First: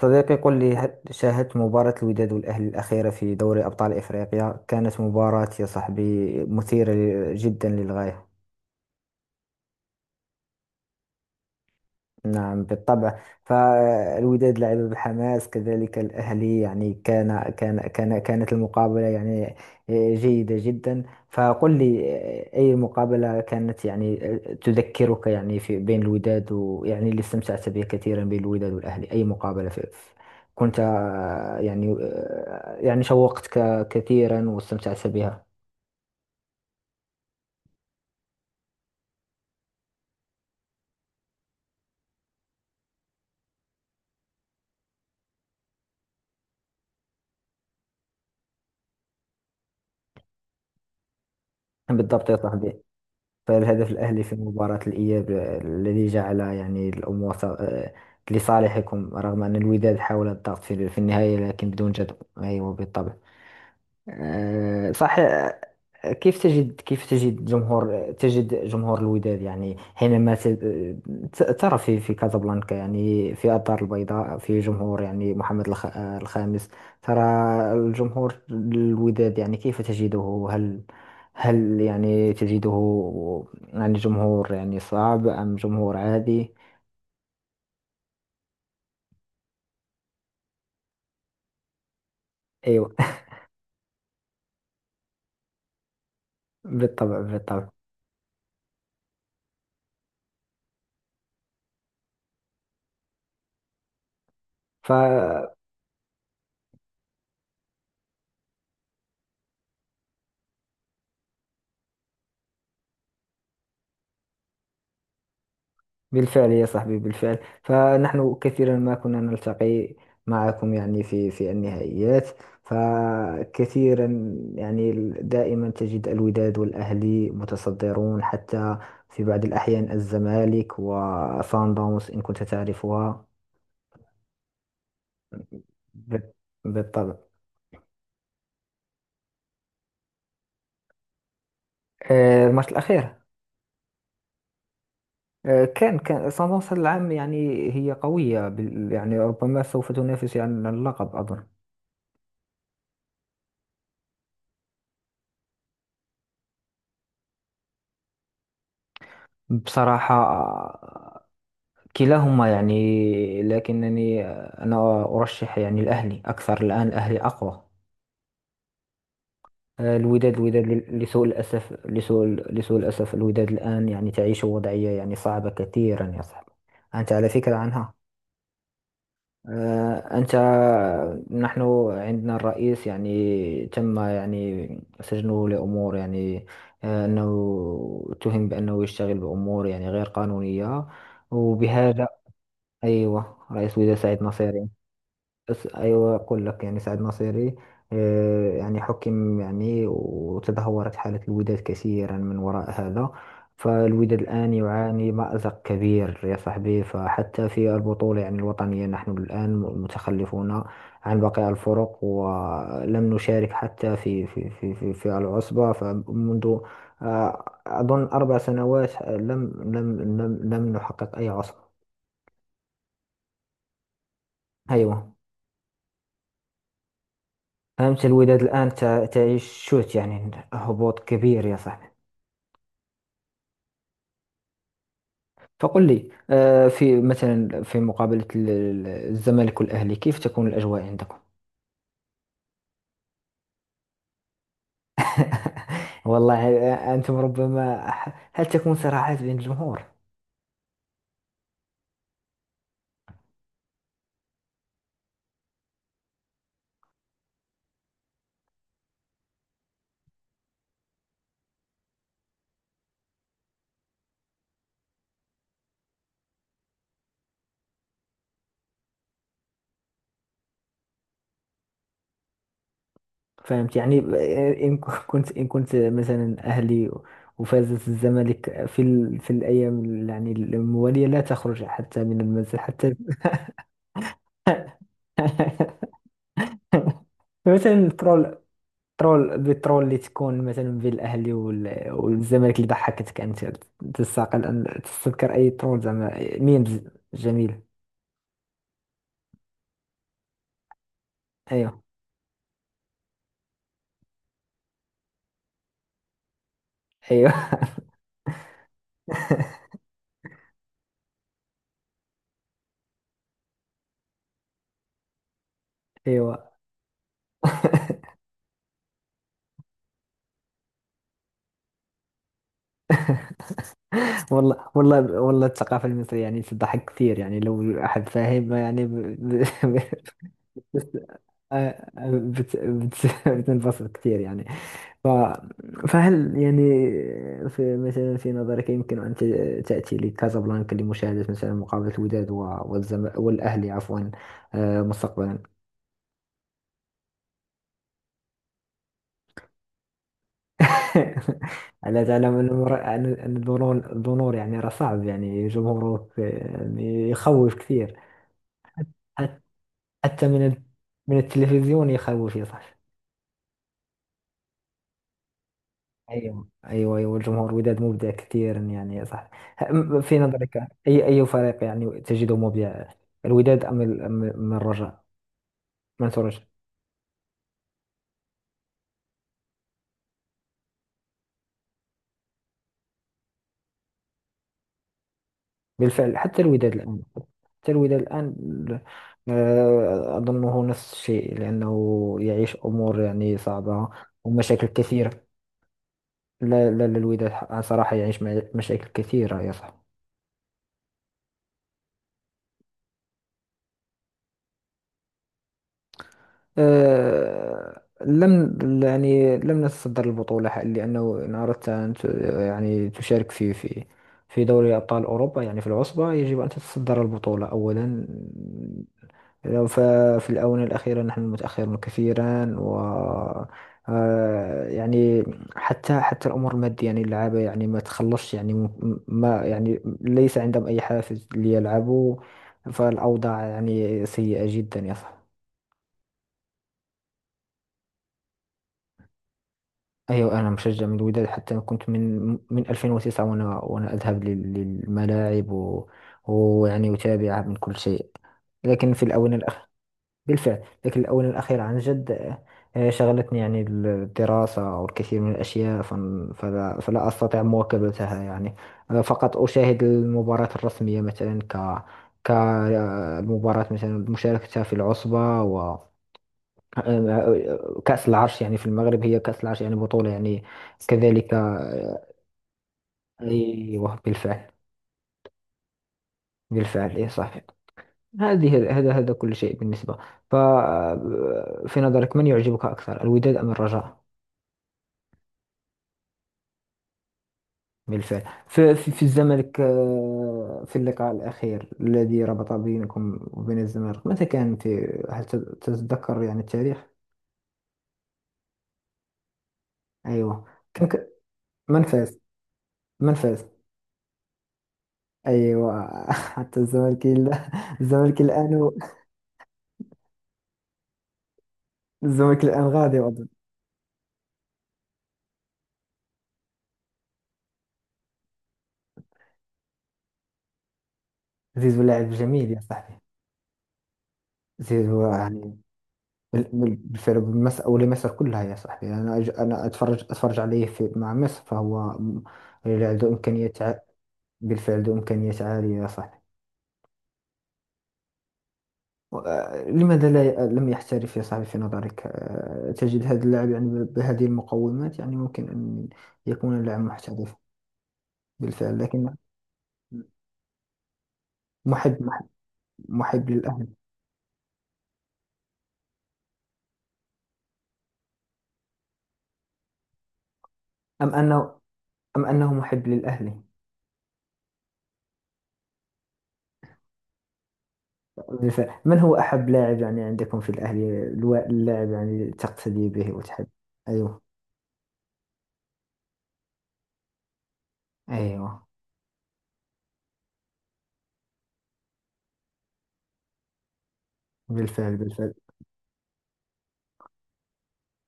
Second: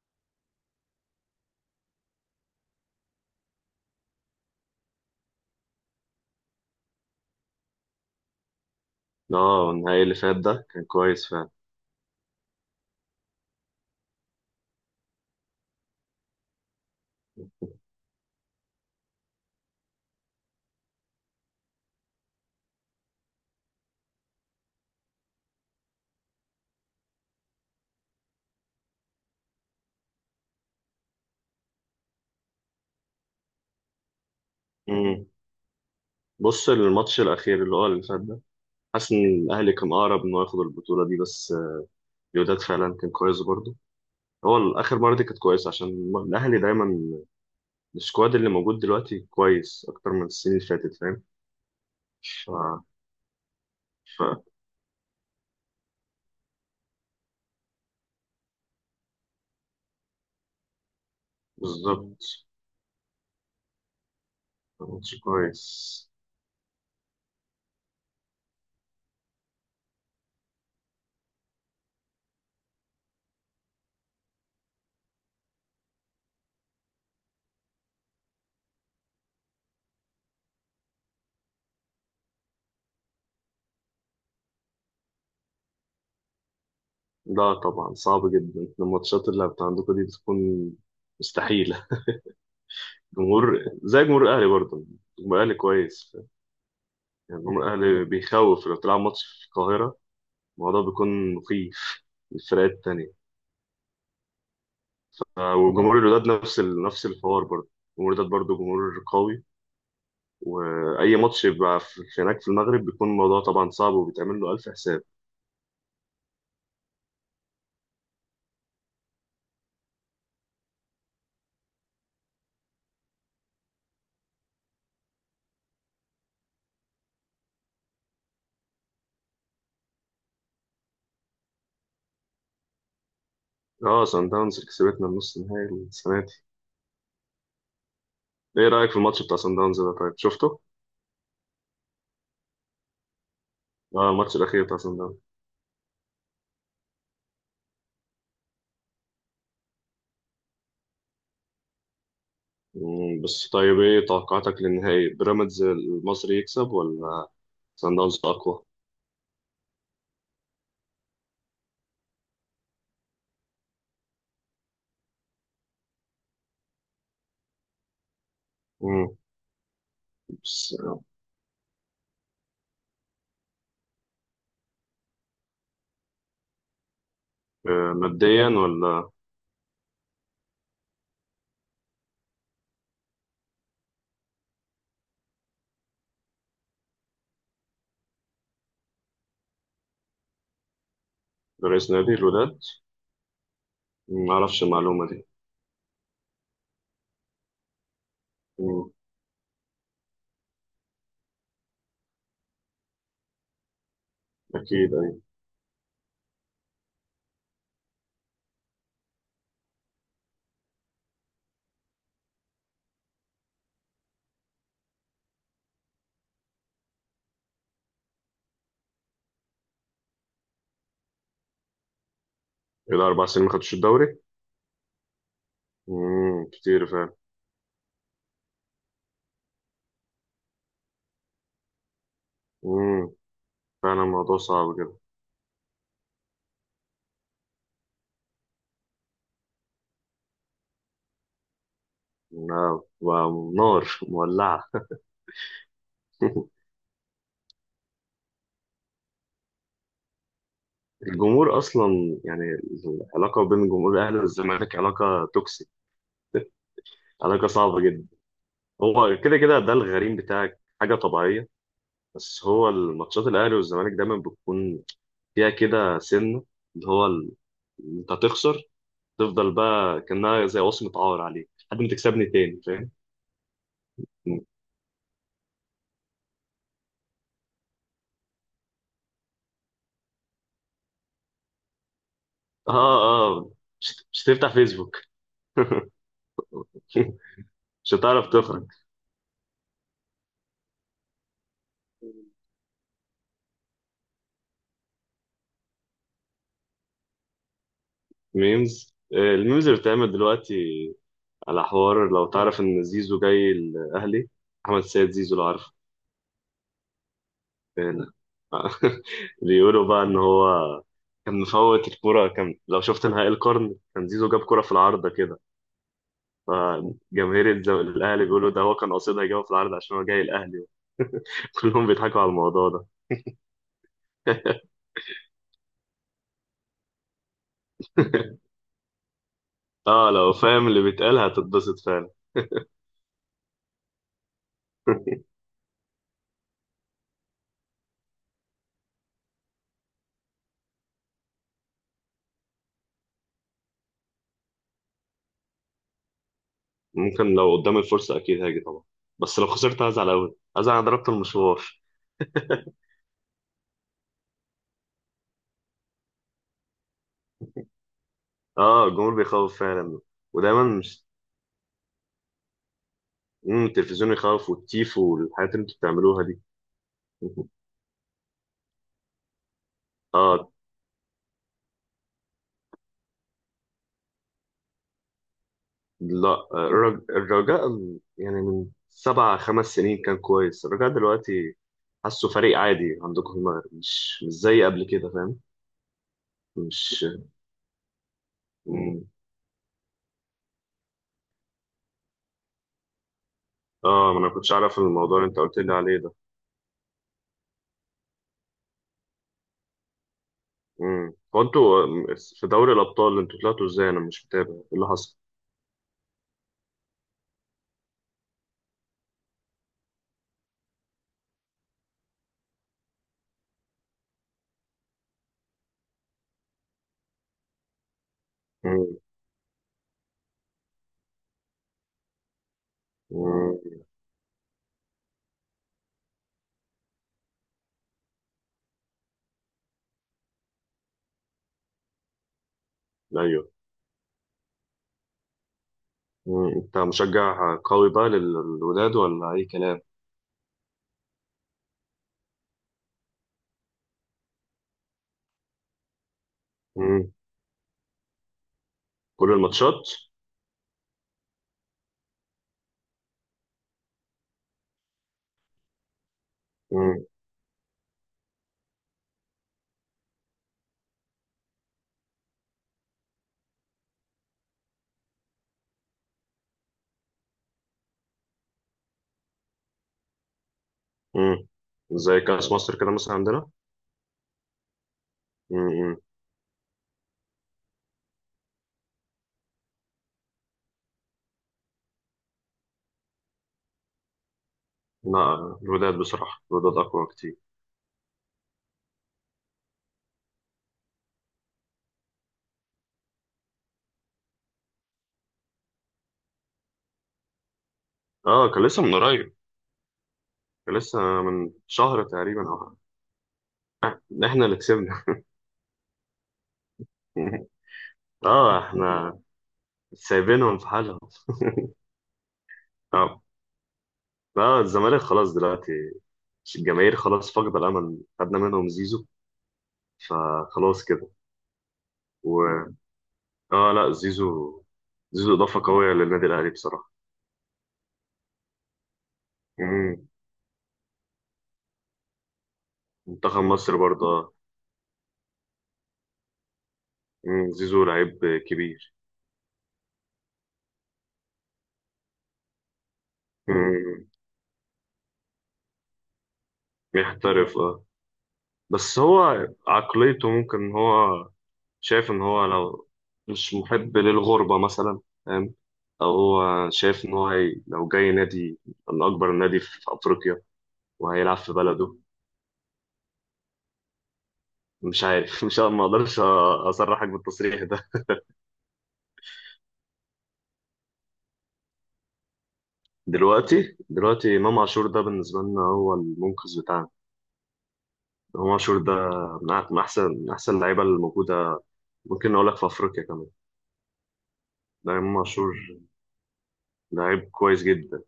صديقي قل لي، هل شاهدت مباراة الوداد والأهلي الأخيرة في دوري أبطال إفريقيا؟ كانت مباراة يا صاحبي مثيرة جدا للغاية. اه، النهائي اللي فات ده كان كويس فعلا. نعم بالطبع. فالوداد لعب بحماس، كذلك الأهلي، يعني كانت المقابلة جيدة جدا. فقل لي، أي مقابلة كانت يعني تذكرك يعني في بين الوداد، ويعني اللي استمتعت به كثيرا بين الوداد والأهلي؟ أي مقابلة كنت يعني شوقتك كثيرا واستمتعت امم بها؟ بص، الماتش الاخير اللي هو اللي فات ده، حاسس ان الاهلي كان اقرب انه ياخد البطوله دي، بس الوداد فعلا كان كويس برضه. هو الاخر مره دي كانت كويسه عشان الاهلي دايما السكواد اللي موجود دلوقتي كويس اكتر من السنين اللي فاتت، فاهم؟ بالضبط يا ف... صاحبي. فالهدف الأهلي في ف... مباراة الإياب الذي جعل يعني الأمور لصالحكم، رغم أن الوداد حاول الضغط في النهاية لكن بدون جدوى. بالظبط، أيوة بالطبع. ماتش صح كويس. كيف تجد جمهور الوداد يعني حينما ترى في كازابلانكا، يعني في الدار البيضاء، في جمهور يعني محمد الخامس ترى الجمهور الوداد يعني كيف تجده؟ هل يعني تجده يعني جمهور يعني صعب أم جمهور عادي؟ لا طبعا، صعب جدا، الماتشات اللي بتاع عندكم دي بتكون مستحيلة. أيوة جمهور زي جمهور الأهلي برضه، جمهور الأهلي كويس. بالطبع. يعني جمهور الأهلي بيخوف، لو تلعب ماتش في القاهرة الموضوع بيكون مخيف للفرقات التانية. بالطبع وجمهور الوداد نفس الحوار برضه. جمهور الوداد برضه جمهور قوي. وأي ماتش يبقى في هناك في المغرب بيكون الموضوع طبعا صعب وبيتعمل له ألف حساب. بالفعل يا صاحبي، بالفعل. فنحن كثيرا ما كنا نلتقي معكم يعني في النهائيات، فكثيرا يعني دائما تجد الوداد والأهلي متصدرون، حتى في بعض الأحيان الزمالك وصن داونز، إن كنت تعرفها. اه، سان داونز اللي كسبتنا النص النهائي السنة بال- دي. بالطبع. ايه رأيك في الماتش بتاع سان داونز ده؟ طيب، شفته؟ الماتش الأخير، اه، الماتش الأخير بتاع سان داونز. كان صن داونز هذا العام يعني هي قوية يعني ربما سوف تنافس يعني على اللقب أظن. بس طيب، ايه توقعاتك للنهائي؟ بيراميدز المصري يكسب ولا سان داونز أقوى؟ بصراحة، كلاهما يعني، لكنني أنا أرشح يعني الأهلي أكثر. الآن الأهلي أقوى. مم. الوداد بس لسوء الأسف، لسوء الأسف الوداد الآن يعني تعيش وضعية يعني صعبة كثيرا يا صاحبي. أنت على فكرة عنها؟ ماديا ولا؟ أنت، نحن عندنا الرئيس يعني تم يعني سجنه لأمور يعني أنه اتهم بأنه يشتغل بأمور يعني غير قانونية، رئيس وبهذا. نادي الوداد؟ أيوة، رئيس وزراء سعيد ما اعرفش نصيري. المعلومه دي. أيوة أقول لك، يعني سعد ناصيري يعني مم، حكم، يعني وتدهورت حالة الوداد كثيرا من وراء هذا. فالوداد الآن اكيد، يعاني ايوه. مأزق كبير يا صاحبي، فحتى في البطولة يعني الوطنية نحن الآن متخلفون عن باقي الفرق، ولم نشارك حتى في العصبة، فمنذ أظن أربع سنوات لم نحقق أي عصبة. الى 4 سنين ما خدتش الدوري. أيوة. كتير فعلا. أمس الوداد الآن تعيش شوط يعني هبوط كبير يا صاحبي. مم، فعلا الموضوع صعب كده. فقل لي في مثلا في مقابلة الزمالك والأهلي، كيف تكون الأجواء عندكم؟ نعم، ونار مولعه. والله. أنتم ربما هل تكون صراعات بين الجمهور؟ الجمهور اصلا يعني، العلاقه بين جمهور الاهلي والزمالك علاقه توكسيك، علاقه صعبه جدا. هو كده كده ده الغريم بتاعك، حاجه طبيعيه. بس هو الماتشات الاهلي والزمالك دايما بتكون فيها كده سنه، اللي هو ال- انت هتخسر، تفضل بقى كأنها زي وصمة عار عليك لحد ما تكسبني تاني، فاهم؟ فهمت يعني كنت إن كنت مثلا أهلي وفازت الزمالك في ال... في الأيام يعني الموالية، لا تخرج حتى من المنزل حتى اه، اه، مش هتفتح فيسبوك. مثلا مش هتعرف البرو تخرج. ترول بالترول اللي تكون مثلا بين الاهلي والزمالك، اللي ضحكتك انت تستقل ان تستذكر اي ترول زعما ميمز؟ جميل. ميمز، الميمز اللي بتعمل دلوقتي على ايوه حوار لو تعرف ان زيزو جاي الاهلي. احمد سيد زيزو، لو عارفه. ايوه آه، بيقولوا بقى ان هو كان مفوت الكرة، كان لو شفت نهائي القرن كان زيزو جاب كرة في العارضة كده. ايوه فجماهير الأهلي بيقولوا ده هو كان قاصدها يجيبها في العارضة عشان هو جاي الأهلي. كلهم بيضحكوا على الموضوع ده. والله والله والله، الثقافه المصريه يعني تضحك كثير يعني لو احد فاهم يعني ب... ب... اه، لو فاهم اللي بيتقال هتتبسط فعلا. بت... بت... بتنبسط كثير يعني. ف... فهل يعني في مثلا في نظرك يمكن أن تأتي لكازابلانكا لمشاهدة مثلا مقابلة الوداد و... والزم... والأهلي عفوا، مستقبلا؟ ممكن، لو قدام الفرصة أكيد هاجي طبعا. بس لو خسرت هزعل أوي، هزعل، أنا ضربت المشوار. ألا تعلم أن أن الدنور، الدنور يعني راه صعب يعني جمهورك يعني يخوف كثير، اه، الجمهور حت- بيخوف فعلا. حتى من ال... ودايما مش. من التلفزيون يخوف يا صاحبي. التلفزيون يخوف والتيف والحاجات اللي انتوا بتعملوها دي. ايوه ايوه ايوه، الجمهور وداد مبدع كثيرا يعني، صح؟ في اه، نظرك اي اي فريق يعني تجده مبدع، الوداد ام أم الرجاء؟ منصور الرجاء. لا الرجاء يعني من سبع، 5 سنين كان كويس، الرجاء دلوقتي حاسه فريق عادي عندكم في المغرب، مش زي قبل كده، فاهم؟ بالفعل. حتى الوداد مش. الان، حتى الوداد الان مم. اظنه نفس الشيء، لانه يعيش امور يعني صعبه اه، ما انا كنتش ومشاكل اعرف كثيره. الموضوع اللي انت قلت لي عليه ده. لا لا لا، الوداد صراحه يعيش مشاكل كثيره يا صاحبي. وانتوا في دوري الابطال انتوا طلعتوا ازاي؟ انا مش متابع ايه اللي حصل. لم يعني لم نتصدر البطولة، لأنه إن أردت أن يعني تشارك في في دوري أبطال أوروبا يعني في العصبة، يجب أن تتصدر البطولة أولا. امم لو ففي الآونة الأخيرة نحن متأخرون كثيرا، و امم يعني حتى الأمور المادية يعني، اللعابة يعني ما تخلصش يعني، ما يعني ليس عندهم أي حافز ليلعبوا. فالأوضاع ايوه يعني سيئة جدا يا صاحبي. امم انت مشجع قوي بقى للولاد ولا اي كلام؟ أيوة أنا مشجع من الوداد، حتى أنا كنت من 2009، وأنا أذهب للملاعب، ويعني امم أتابع من كل شيء. لكن في كل الآونة الأخيرة، الماتشات. بالفعل لكن الآونة الأخيرة عن جد، شغلتني يعني الدراسة والكثير من الأشياء، فلا, امم فلا أستطيع مواكبتها يعني. فقط أشاهد المباراة الرسمية، مثلا ك كالمباراة مثلا مشاركتها في العصبة آه، كأس العرش. يعني في المغرب هي كأس العرش يعني بطولة يعني كذلك امم زي كاس مصر كده مثلا عندنا. أيوه بالفعل. امم بالفعل إيه صحيح. هذه هذا كل شيء بالنسبة. ف في نظرك من يعجبك أكثر، الوداد أم الرجاء؟ لا، الولاد بصراحه، الولاد اقوى كتير. بالفعل. في الزمالك في اللقاء الأخير الذي ربط بينكم وبين الزمالك، متى كان؟ في هل تتذكر يعني التاريخ؟ اه، كان لسه من قريب، أيوه. كان كان لسه ك- من من شهر فاز؟ تقريبا او من فاز؟ حاجة. احنا اللي كسبنا. أيوه الزمالك اه، الآن، احنا سايبينهم في حالهم. الزمالك الآن غادي اه، أظن. لا الزمالك خلاص دلوقتي، مش الجماهير خلاص فاقدة الأمل، خدنا منهم زيزو فخلاص كده. زيزو لاعب جميل يا و صاحبي. لا، زيزو، زيزو زيزو يعني إضافة قوية للنادي الأهلي بصراحة. بالفعل بمصر، أو لمصر كلها يا صاحبي. أنا أتفرج مم. أتفرج عليه في مع مصر، فهو لاعب ذو منتخب إمكانيات مصر برضه. بالفعل ذو إمكانيات عالية يا صاحبي. مم. زيزو لعيب كبير. لماذا لا ي- لم يحترف يا صاحبي في نظرك؟ تجد هذا اللاعب يعني مم. بهذه المقومات، يعني ممكن أن يكون لاعب محترف. يحترف. بالفعل، بس لكن هو عقليته ممكن إن هو محب شايف إن محب هو لو محب مش للأهلي. محب للغربة مثلا، فاهم؟ أو هو شايف إن هو لو جاي نادي من أكبر نادي في أفريقيا أم وهيلعب في أنه، بلده. أم أنه محب للأهلي؟ مش عارف. مش، ما اقدرش اصرحك بالتصريح. بالفعل. من هو أحب لاعب يعني عندكم في الأهلي، اللاعب يعني تقتدي به وتحب؟ دلوقتي أيوه دلوقتي امام عاشور ده بالنسبه لنا هو المنقذ بتاعنا. امام أيوه. عاشور ده من احسن اللعيبه الموجوده. ممكن اقول لك في افريقيا كمان. ده بالفعل امام بالفعل. عاشور، لعيب كويس جدا.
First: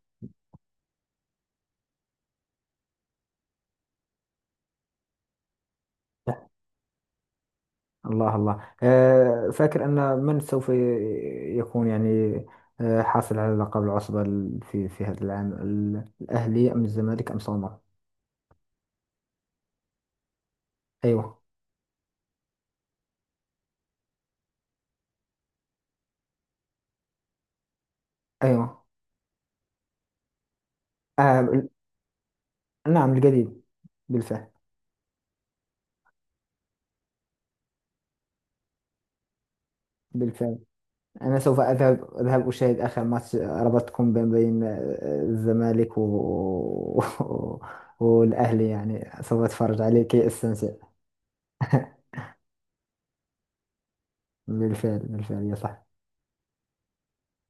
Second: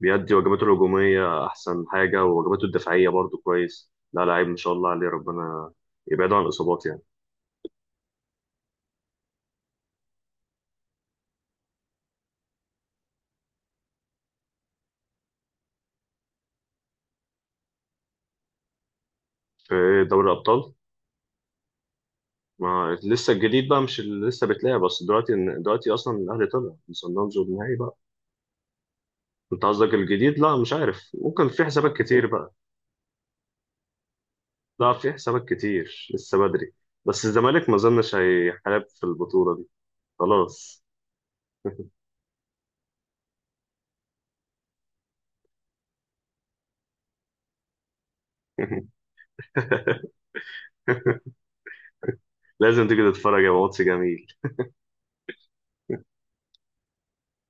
بيأدي واجباته الهجوميه احسن حاجه، وواجباته الدفاعيه برضو كويس، لا لعيب ان شاء الله عليه، ربنا يبعده عن الاصابات يعني. الله الله. فاكر أن من سوف يكون يعني حاصل على لقب العصبة في في هذا العام، الأهلي أم الزمالك أم سومر؟ في دوري الابطال، أيوه ما لسه الجديد بقى مش اللي لسه بتلاقي، بس دلوقتي اصلا الاهلي طلع من صن داونز والنهائي بقى. أيوه. انت قصدك الجديد؟ لا مش عارف، آه، ممكن في ال- حسابات كتير بقى. نعم القديم. بالفعل لا في حسابات كتير لسه بدري. بس الزمالك ما اظنش هيحارب في البطولة دي، بالفعل. خلاص. أنا سوف أذهب أشاهد آخر ماتش رباط كومبين بين الزمالك و... والأهلي، يعني سوف أتفرج عليه كي أستمتع لازم تيجي تتفرج، يا ماتش جميل. بالفعل بالفعل يا صاحبي.